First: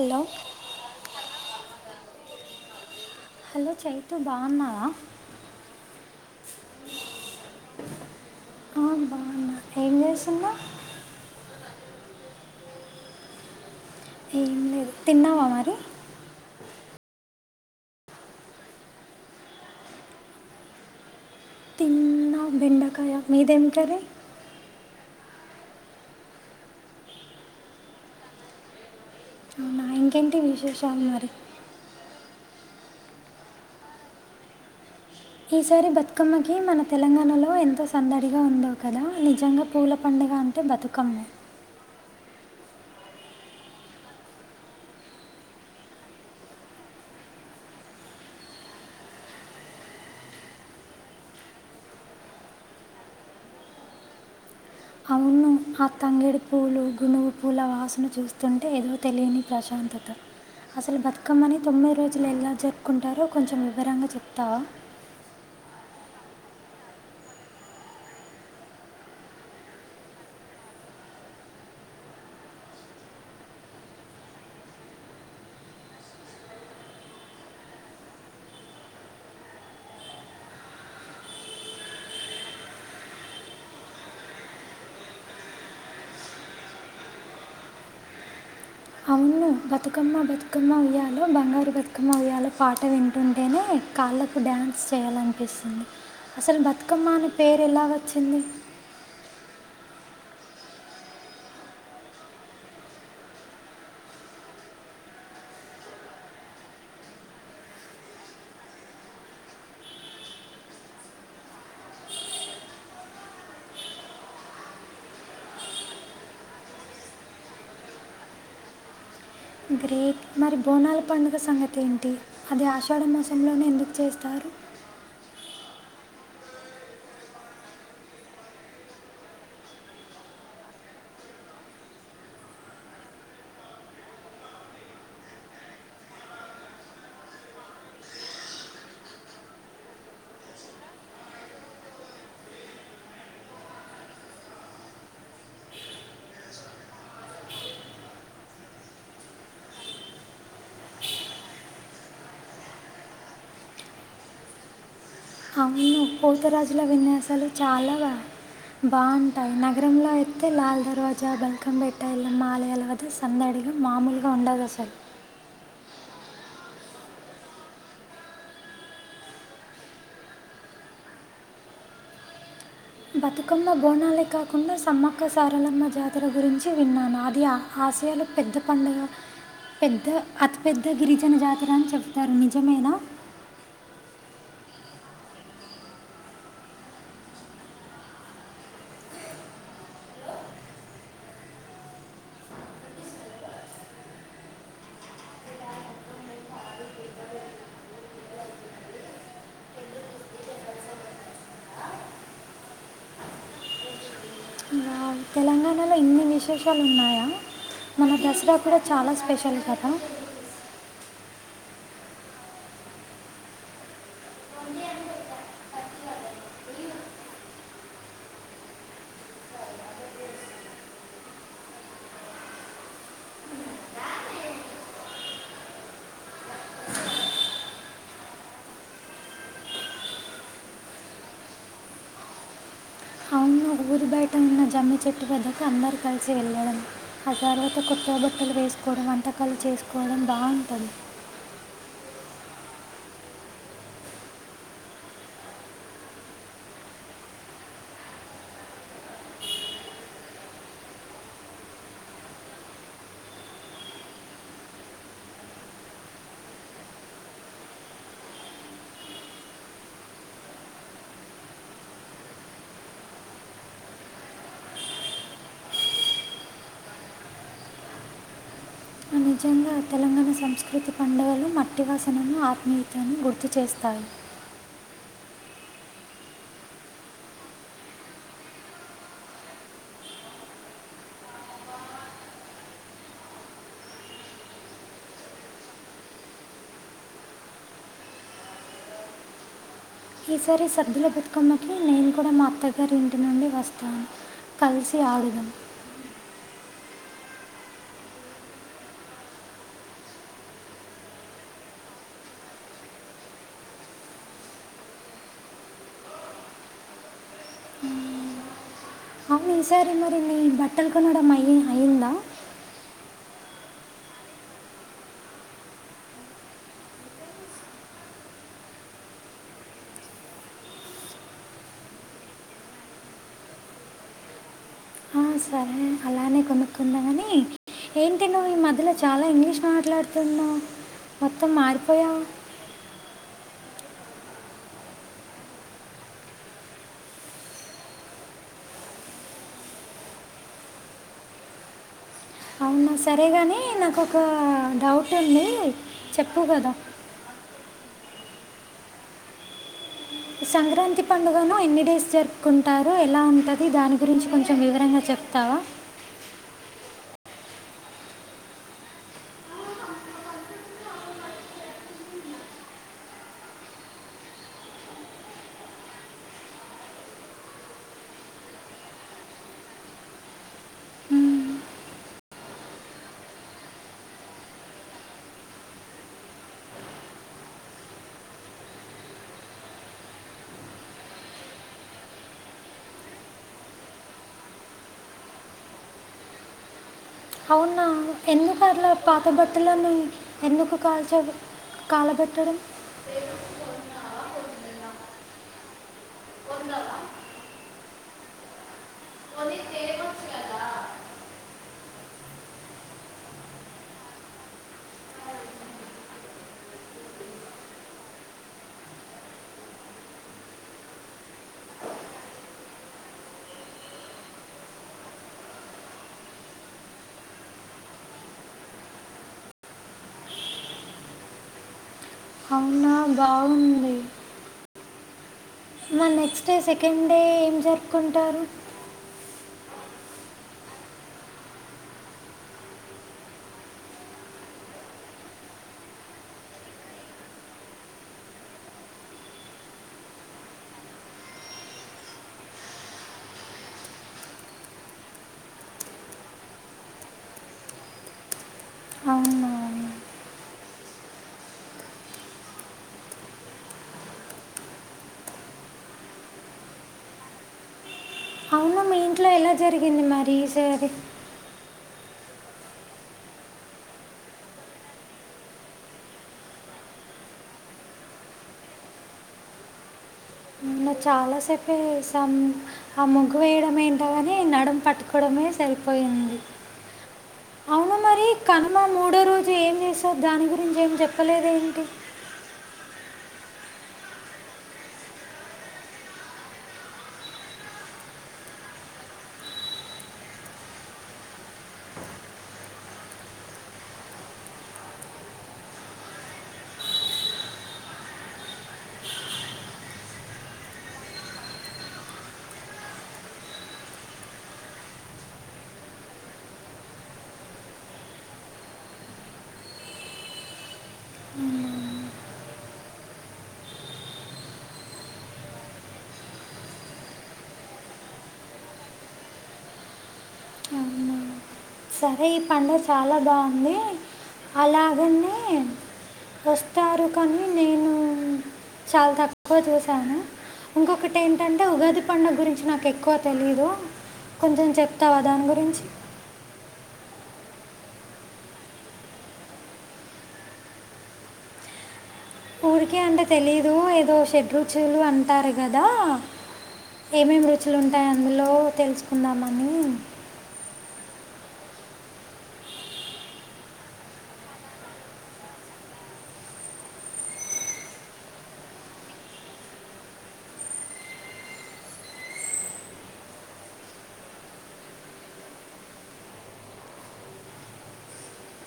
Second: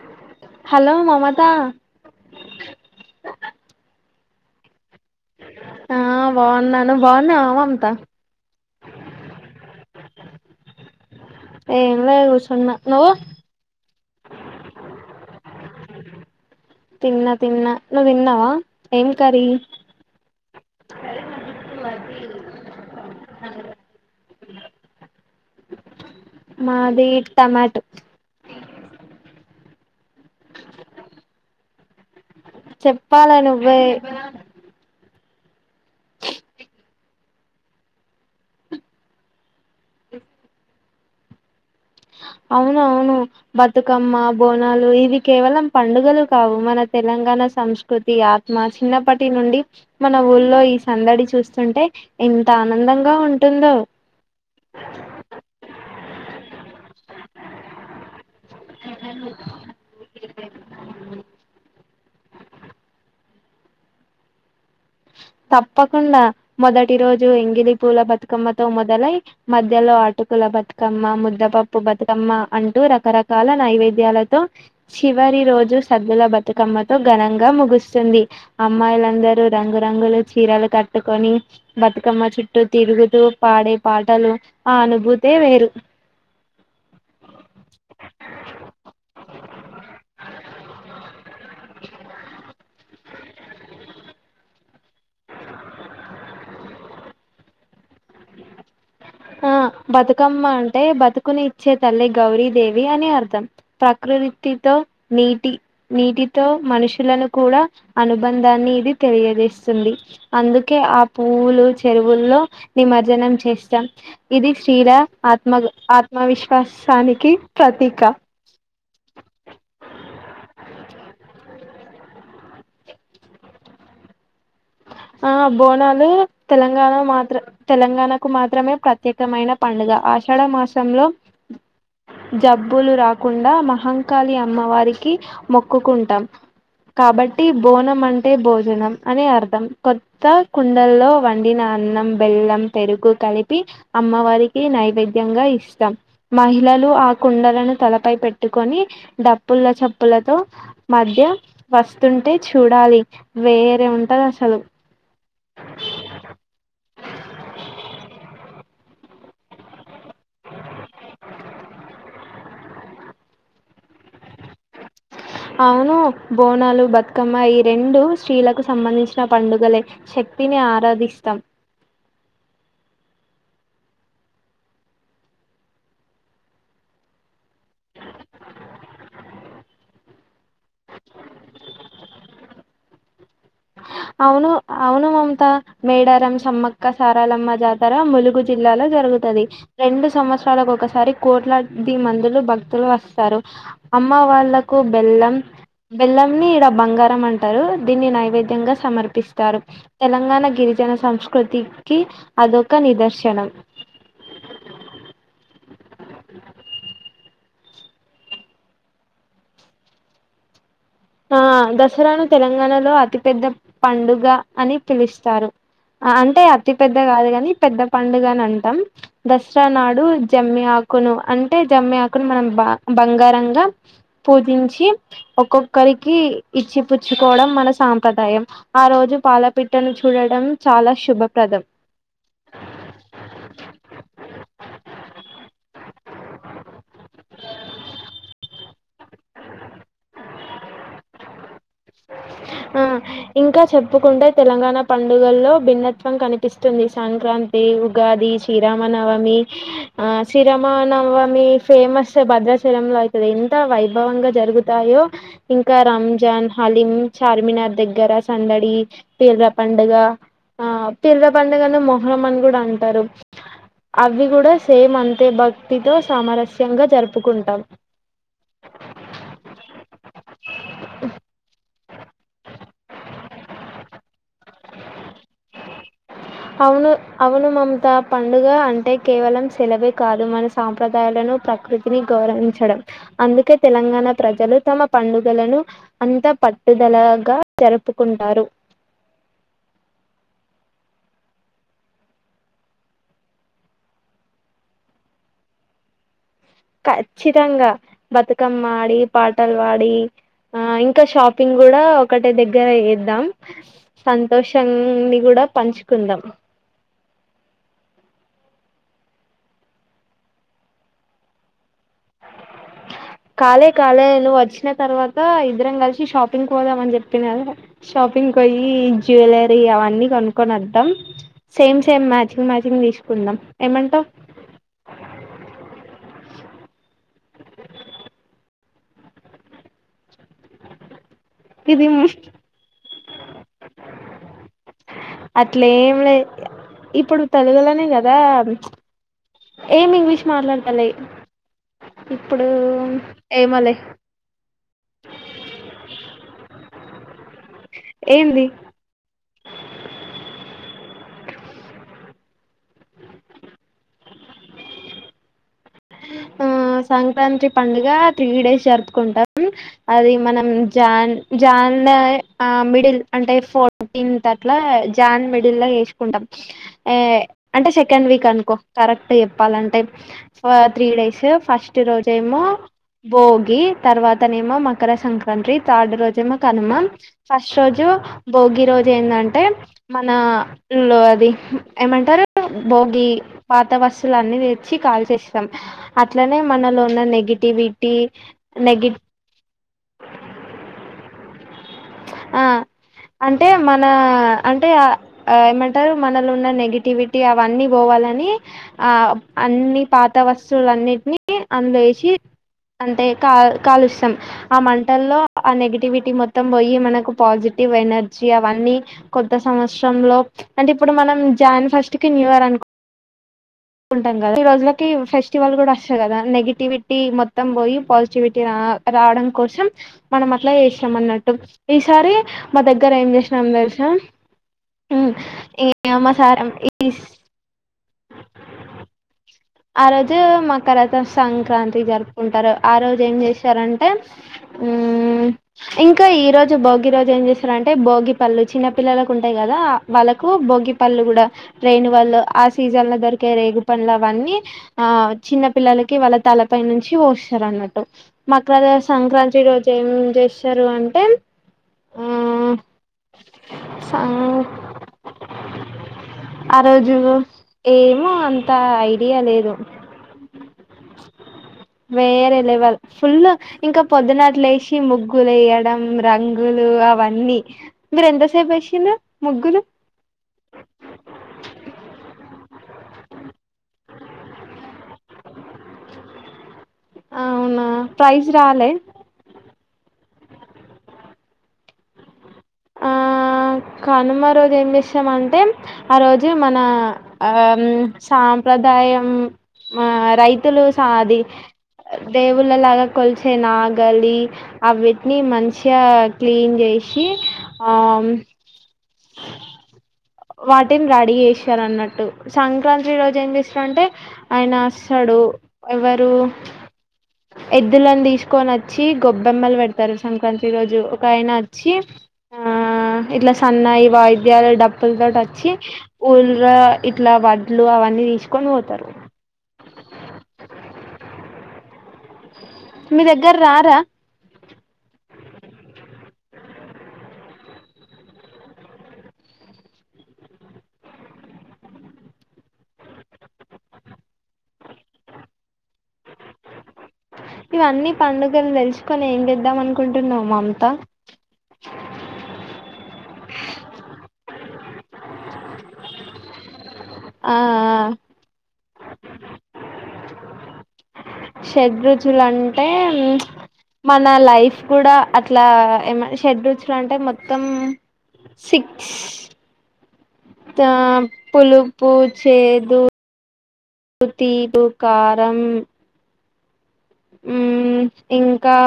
Hello hello Mamata hello Chaitu బాన్నావా ఆ బాగున్నాను బాగున్నావా మమత ఆ, బాగున్నా ఏం చేస్తున్నా ఏం లేదు కుర్సున్న నువ్వు ఏం లేదు తిన్నావా మరి తిన్నా తిన్నా నువ్ తిన్నావా ఏం కర్రీ ఇకు అది తిన్నా బెండకాయ మీదేం కర్రీ మాది టమాటో అవునా ఇంకేంటి విశేషాలు మరి చెప్పాలా నువ్వే ఈసారి బతుకమ్మకి మన తెలంగాణలో ఎంతో సందడిగా ఉందో కదా నిజంగా పూల పండుగ అంటే బతుకమ్మ అవును అవును బతుకమ్మ బోనాలు ఇవి కేవలం పండుగలు కావు మన తెలంగాణ సంస్కృతి ఆత్మ చిన్నప్పటి నుండి మన ఊళ్లో ఈ సందడి చూస్తుంటే ఎంత ఆనందంగా ఉంటుందో అవును ఆ తంగేడి పూలు గునువు పూల వాసన చూస్తుంటే ఏదో తెలియని ప్రశాంతత అసలు బతుకమ్మని తొమ్మిది రోజులు ఎలా జరుపుకుంటారు హలో కొంచెం వివరంగా చెప్తావా తప్పకుండా మొదటి రోజు ఎంగిలి పూల బతుకమ్మతో మొదలై మధ్యలో అటుకుల బతుకమ్మ ముద్దపప్పు బతుకమ్మ అంటూ రకరకాల నైవేద్యాలతో చివరి రోజు సద్దుల బతుకమ్మతో ఘనంగా ముగుస్తుంది అమ్మాయిలందరూ రంగు రంగులు చీరలు కట్టుకొని బతుకమ్మ చుట్టూ తిరుగుతూ పాడే పాటలు ఆ అనుభూతే వేరు అవును బతుకమ్మ బతుకమ్మ ఉయ్యాలో బంగారు బతుకమ్మ ఉయ్యాలో పాట వింటుంటేనే కాళ్ళకు డ్యాన్స్ చేయాలనిపిస్తుంది అసలు బతుకమ్మ అని పేరు ఎలాగా వ చింది ఆ బతుకమ్మ అంటే బతుకుని ఇచ్చే తల్లి గౌరీ దేవి అని అర్థం ప్రకృతితో నీటి నీటితో మనుషులను కూడా అనుబంధాన్ని ఇది తెలియజేస్తుంది అందుకే ఆ పువ్వులు చెరువుల్లో నిమర్జనం చేస్తాం ఇది స్త్రీ రా ఆత్మ ఆత్మవిశ్వాసానికి ప్రతీక గ్రేట్ మరి బోనాల పండుగ సంగతి ఏంటి అది ఆషాఢ మాసంలోనే ఎందుకు చేస్తారు ఆ బోనాలు తెలంగాణ మాత్ర తెలంగాణకు మాత్రమే ప్రత్యేకమైన పండుగ ఆషాఢ మాసంలో జబ్బులు రాకుండా మహంకాళి అమ్మవారికి మొక్కుకుంటాం కాబట్టి బోనం అంటే భోజనం అని అర్థం కొత్త కుండల్లో వండిన అన్నం బెల్లం పెరుగు కలిపి అమ్మవారికి నైవేద్యంగా ఇస్తాం మహిళలు ఆ కుండలను తలపై పెట్టుకొని డప్పుల చప్పులతో మధ్య వస్తుంటే చూడాలి వేరే ఉంటది అసలు అవును పోతరాజుల విన్యాసాలు చాలా బా బాగుంటాయి నగరంలో అయితే లాల్ దర్వాజా బల్కంబేట్ట ఎల్లమలయాల వద్ద సందడిగా మామూలుగా ఉండదు అసలు అవును బోనాలు బతుకమ్మ ఈ రెండు స్త్రీలకు సంబంధించిన పండుగలే శక్తిని ఆరాధిస్తాం బతుకమ్మ బోనాలే కాకుండా సమ్మక్క సారలమ్మ జాతర గురించి విన్నాను అది ఆ ఆశయాల పెద్ద పండుగా పెద్ద అతి పెద్ద గిరిజన జాతర అని చెప్తారు నిజమేనా అవును అవును మమతా మేడారం సమ్మక్క సారాలమ్మ జాతర ములుగు జిల్లాలో జరుగుతుది రెండు సంవత్సరాలకు ఒకసారి కోట్లాది మందులు భక్తులు వస్తారు అమ్మ వాళ్లకు బెల్లం బెల్లంని ఇడ బంగారం అంటారు దీన్ని నైవే ద్యం గా సమర్పిస్తారు తెలంగాణ గిరిజన సంస్కృతికి అదొక నిదర్శనం తెంగాణలో ఇన్ని విశేషాలు ఉన్నాయా మన దసరా కూడా చాలా స్పెషల్ కదా ఆ దసరాను తెలంగాణలో అతిపెద్ద పండుగ అని పిలుస్తారు అంటే అతి పెద్ద కాదు కాని పెద్ద పండుగ అని అంటాం దసరా నాడు జమ్మి ఆకును అంటే జమ్మి ఆకును మనం బ బంగారంగా పూజించి ఒకొక్ ఒకరికి ఇచ్చిపుచ్చుకోవడం మన సాంప్రదాయం ఆ రోజు పాలపిట్టను చూడడం చాలా శుభప్రదం మా ఊరి బయట ఉన్న జమ్మి చెట్టు వద్దకు అందరు కలిసి వెళ్ళడం ఆ తర్వాత కొత్తవ బట్టలు వేసుకోవడం వంటకాలు చేసుకోవడం బాగుంటది ఆ ఇంకా చెప్పుకుంటే తెలంగాణ పండుగల్లో భిన్నత్వం కనిపిస్తుంది సంక్రాంతి ఉగాది శ్రీరామనవమి ఆ శ్రీరామనవమి ఫేమస్ భద్రాచలంలో అవుతుంది ఎంత వైభవంగా జరుగుతాయో ఇంకా రంజాన్ హలీం చార్మినార్ దగ్గర సందడి పిర్రల పండుగ ఆ పిర్రల పండుగనే మొహ్రమన్ కూడా అంటారు అవి కూడా సేమ్ అంతే భక్తితో సామరస్యంగా జరుపుకుంటాం నిజంగా తెలంగాణ సంస్కృతి పండగలు మట్ మట్టివాసనను ఆత్మీయతను గుర్తు చేస్తాయి అవును అవును మమతా పండుగ అంటే కేవలం సెలవే కాదు మన సాంప్రదాయాలను ప్రకృతిని గౌరవించడం అందుకే తెలంగాణ ప్రజలు తమ పండుగలను అంత పట్టుదలగా జరుపుకుంటారు ఈసారి సర్దులో బతుకమ్మ కి నేను కూడా మా అత్తగారి ఇంటి నుండి వస్తాను కలిసి ఆడుదాం ఖచ్చితంగా బతుకమ్మ ఆడి పాటలు వాడి ఆ ఇంకా షాపింగ్ కూడా ఒకటే దగ్గర చేద్దాం సంతోషాన్ని కూడా పంచుకుందాం అవును మీసారి మరి నీ బట్టలు కొనడం అయ్య అయిందా కాలే కాలే నువ్వు వచ్చిన తర్వాత ఇద్దరం కలిసి షాపింగ్ పోదాం అని చెప్పిన కదా షాపింగ్ పోయి జ్యువెలరీ అవన్నీ కొనుక్కొని వద్దాం సేమ్ సేమ్ మ్యాచింగ్ మ్యాచింగ్ తీసుకుందాం ఏమంటావు ఆ, సరే అలానే కొనుకుందాం కాని ఏంటి నువ్వు ఈ మధ్యలో చాలా ఇంగ్లీష్ మాట్లాడుతున్నావు మొత్తం ఇది మారిపోయావ్ అట్లేం లే ఇప్పుడు తెలుగులోనే కదా ఏమి ఇంగ్లీష్ మాట్లాతలే ఇప్పుడు అవునా సరే ఏమో కానీ లే నాకు ఒక డౌట్ ఉంది చెప్పు కదా ఏంది సంక్రాంతి పండుగను ఎన్ని డేస్ జరుపుకుంటారు ఎలా ఉంటది దాని గురించి కొంచెం వివరంగా చెప్తావా ఆ సంక్రాంతి పండుగ త్రీ డేస్ జరుపుకుంటాం అది మనం జాన్ జాన్ ఆ మిడిల్ అంటే ఫోర్టీన్త్ అట్లా జాన్ మిడిల్ లో చెసుకుంటాం అంటే సెకండ్ వీక్ అనుకో కరెక్ట్ చెప్పాలంటే ఫర్ త్రీ డేస్ ఫస్ట్ రోజేమో భోగి తర్వాత నేమో మకర సంక్రాంతి థర్డ్ రోజేమో కనుమ ఫస్ట్ రోజు భోగి రోజు ఏందంటే మన లొ అది ఏమంటారు భోగి పాత వస్తువులు అన్ని తెచ్చి కాల్చేస్ స్తాం అట్లనే మనలో ఉన్న నె అవునా ఎందుకు అట్లా పాత బట్టలను ఎందుకు కాల్చరు. ఆ అంటే మన అంటే ఏమంటారు మనలో ఉన్న నెగిటివిటీ అవన్నీ పోవాలని అని ఆ అన్ని పాత వస్తువులు అన్నిటిని అందుల ఏశి అంటే కా కాలుస్తాం, ఆ మంటల్లో ఆ నెగిటివిటీ మొ త్తం బొయ్యి మనకు పాజిటివ్ ఎనర్జీ అవన్నీ కొత్త సంవత్సరంలో అంటే ఇప్పుడు మనం జాన్ ఫస్ట్ కి న్యూ ఇయర్ అనుకు ంటాం కదా ఈ రోజులకి ఫెస్టివల్ గూడా వస్తది కదా నెగిటివిటీ మొత్తం పోయి పాజిటివిటీ రా రావడం కోసం మనం అట్లా చేస్తాం అన్నట్టు ఈసారి మా దగ్గర అవునా ఏం జేసినాం తెలుసా బాగుంది హ్మ్ మరి నెక్స్ట్ డే సెకండ్ డే ఏం జరు పుకుంటారు. ఆ రోజు మకరత సంక్రాంతి జరుపుకుంటారు. ఆ రోజు ఏం చేస్తారంటే ఉ ఇంకా ఈ రోజు భోగి రోజు ఏం చేశారంటే భోగి పళ్ళు చిన్నపిల్లలకు ఉంటాయి కదా వాళ్ళకు భోగి పళ్ళు కూడా రేనువల్లు ఆ సీజన్ లో దొరికే రేగిపండ్లు అవన్నీ ఆ చిన్న పిల్లలకి వాళ్ళ తలపై నుంచి వోస్తరు అన్నట్టు మకరద సంక్రాంతి అవునా రోజు ఏం చేస్తరు అంటే ఆ సం ఆ రోజు ఏ మో అంతా అవునా మీ ఇ ఇంట్లో ఎలా జరిగింది మరి ఈసారి వేరే లెవల్ ఫుల్ ఇంకా పొద్దున్నట్లు లేసి ముగ్గులు వేయడం, రంగులు అవన్నీ మీరు ఎంతసేపు వేసిర్రు ముగ్గులు. నిన్న చాలాసేపే ఏసాం ఆ ముగ్గు వేయడం ఏంటో కాని నడుం పట్టుకోవడమే సరిపోయింది. అవునా అవును మరి ప్రైజ్ రాలే కనుమా మూడో రో జు ఏం జేసావ్ దాని గురించి ఏం జెప్పలేదు ఏంటి. ఆ కనుమ రోజు ఏం చేస్తామంటే ఆ రోజు మన ఆ సాంప్రదాయం ఆ రైతులు అది దేవుళ్ళలాగా కొలిచే నాగలి అవిటిని మంచిగా క్లీన్ చేసి, ఆ మ్ వాటిని రెడీ చేశ్తరు అన్నట్టు, సంక్రాంతి రోజు ఏం చేస్తారంటే ఆయన అస్తడు ఎవరు ఎద్దులను తీసుకొని అచ్చి గొబ్బెమ్మలు పెడతరు సంక్రాంతి రోజు. ఒక ఆయన అచ్చి ఆ ఇట్లా సన్నాయి వాయిద్యాలు డప్ ప్పుల తోటి వచ్చి ఊర్ల ఇట్లా వడ్లు అవన్నీ తీసుకొని పోతరు. స ఈ పండుగ చాలా బాగుంది రారా అలాగనే వస్తారు కానీ నేను చాలా తక్కువ చూశాను. ఇంకొకటి ఏంటంటే ఉగాది పండుగ గురించి నాకు ఎక్కువ తెలీదు, కొంచెం చెప్తావా దాని గురించి. ఇవన్నీ పండుగలు తెలుసుకొని ఏం చేద్దాం అనుకుంటున్నావు మమతా. ఊరికే అంటే తెలీదు ఏదో షె రుచులు అంటారు గదా, ఆ ఏమేమి రుచులు ఉంటాయి అందులో తెలుసుకుందామని. షడ్ రుచులు అంటే మన లైఫ్ కూడా అట్లా ఏమ షడ్ రుచులు అంటే మొత్తం సిక్స్ తా పులుపు, చేదు తీపు, కారం హ్మ్ ఇంకా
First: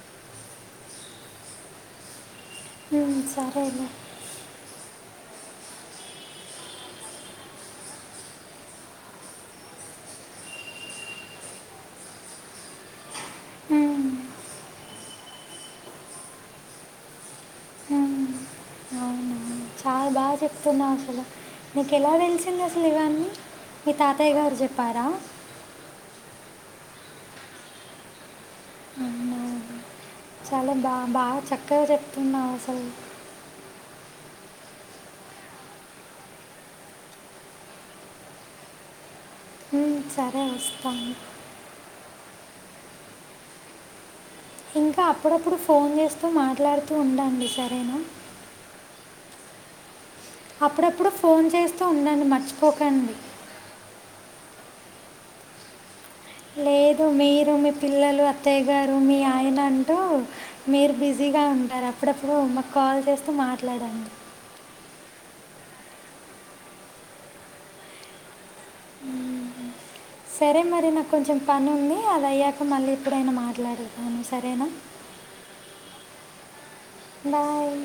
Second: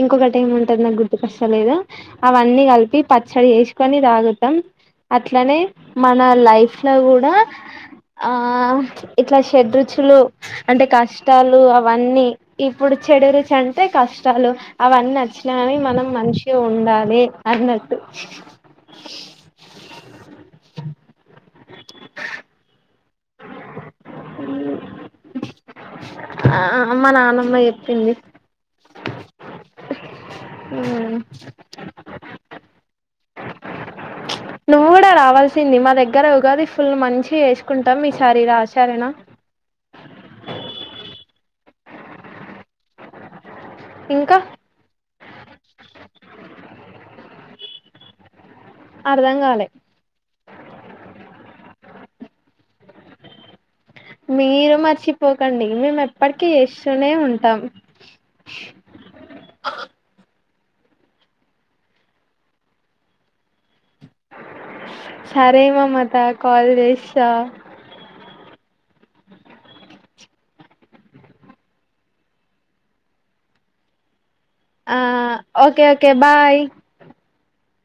ఇంకొకటి ఏం ఉంటది నాకు గుర్తుకొస్తా లేదు. అవన్నీ కలిపి ఉమ్, పచ్చడి సరేలే చేసుకొని తాగుతం. అట్లనే మన లైఫ్ లో కూడా ఆ ఇట్లా షాడ్ రుచులు అంటే కష్టాలు అవన్నీ ఇప్పుడు చెడు రుచి ఉమ్, అంటే కష్టాలు అవన్నీ వచ్చిన గాని మనం మంచిగ ఉండాలి అన్నట్టు అవునువు చాలా బాగా చెప్తున్నావ్ అసలు నీకు ఎలా తెలిసింది అసలు ఇవి అన్ని మీ తాతయ్య గారు చెప్పారా ఆ మా నానమ్మ చెప్పింది అవునా చాలా బా మ్మ్ బాగా చక్కగా చెప్తున్నావు అసలు నువ్వు కూడా రావాల్సింది మా దగ్గర ఉగాది ఫుల్ మంచి గా చెస్ కుంటాం ఈసారి రా సరేనా ఉ సరే వస్తా ఇంకా ఇంకా అప్పుడప్పుడు ఫోన్ చేస్తూ మాట్లాడుతూ ఉండండి సరేనా అర్ధాం కాలే అప్పుడప్పుడు ఫోన్ చేస్తూ ఉన్నాండీ మర్చిపోకండి మీరు మర్చిపోకండి మేడం లేదు మీరు మీ పిల్లలు అత్తయ్య గారు మీ ఆయన అంటూ మీరు బిజీగా ఉంటారు అప్పుడప్పుడు నాకు కాల్ చేస్తూ మాట్లాడండి సారే మమత కాల్ చేస్తా సరే మరి నాకు కొంచెం పని ఉంది అది అయ్యాక మళ్ళీ ఎప్పుడైనా మాట్లాడుదాం ఆ ఓకే ఓకే బాయ్ బాయ్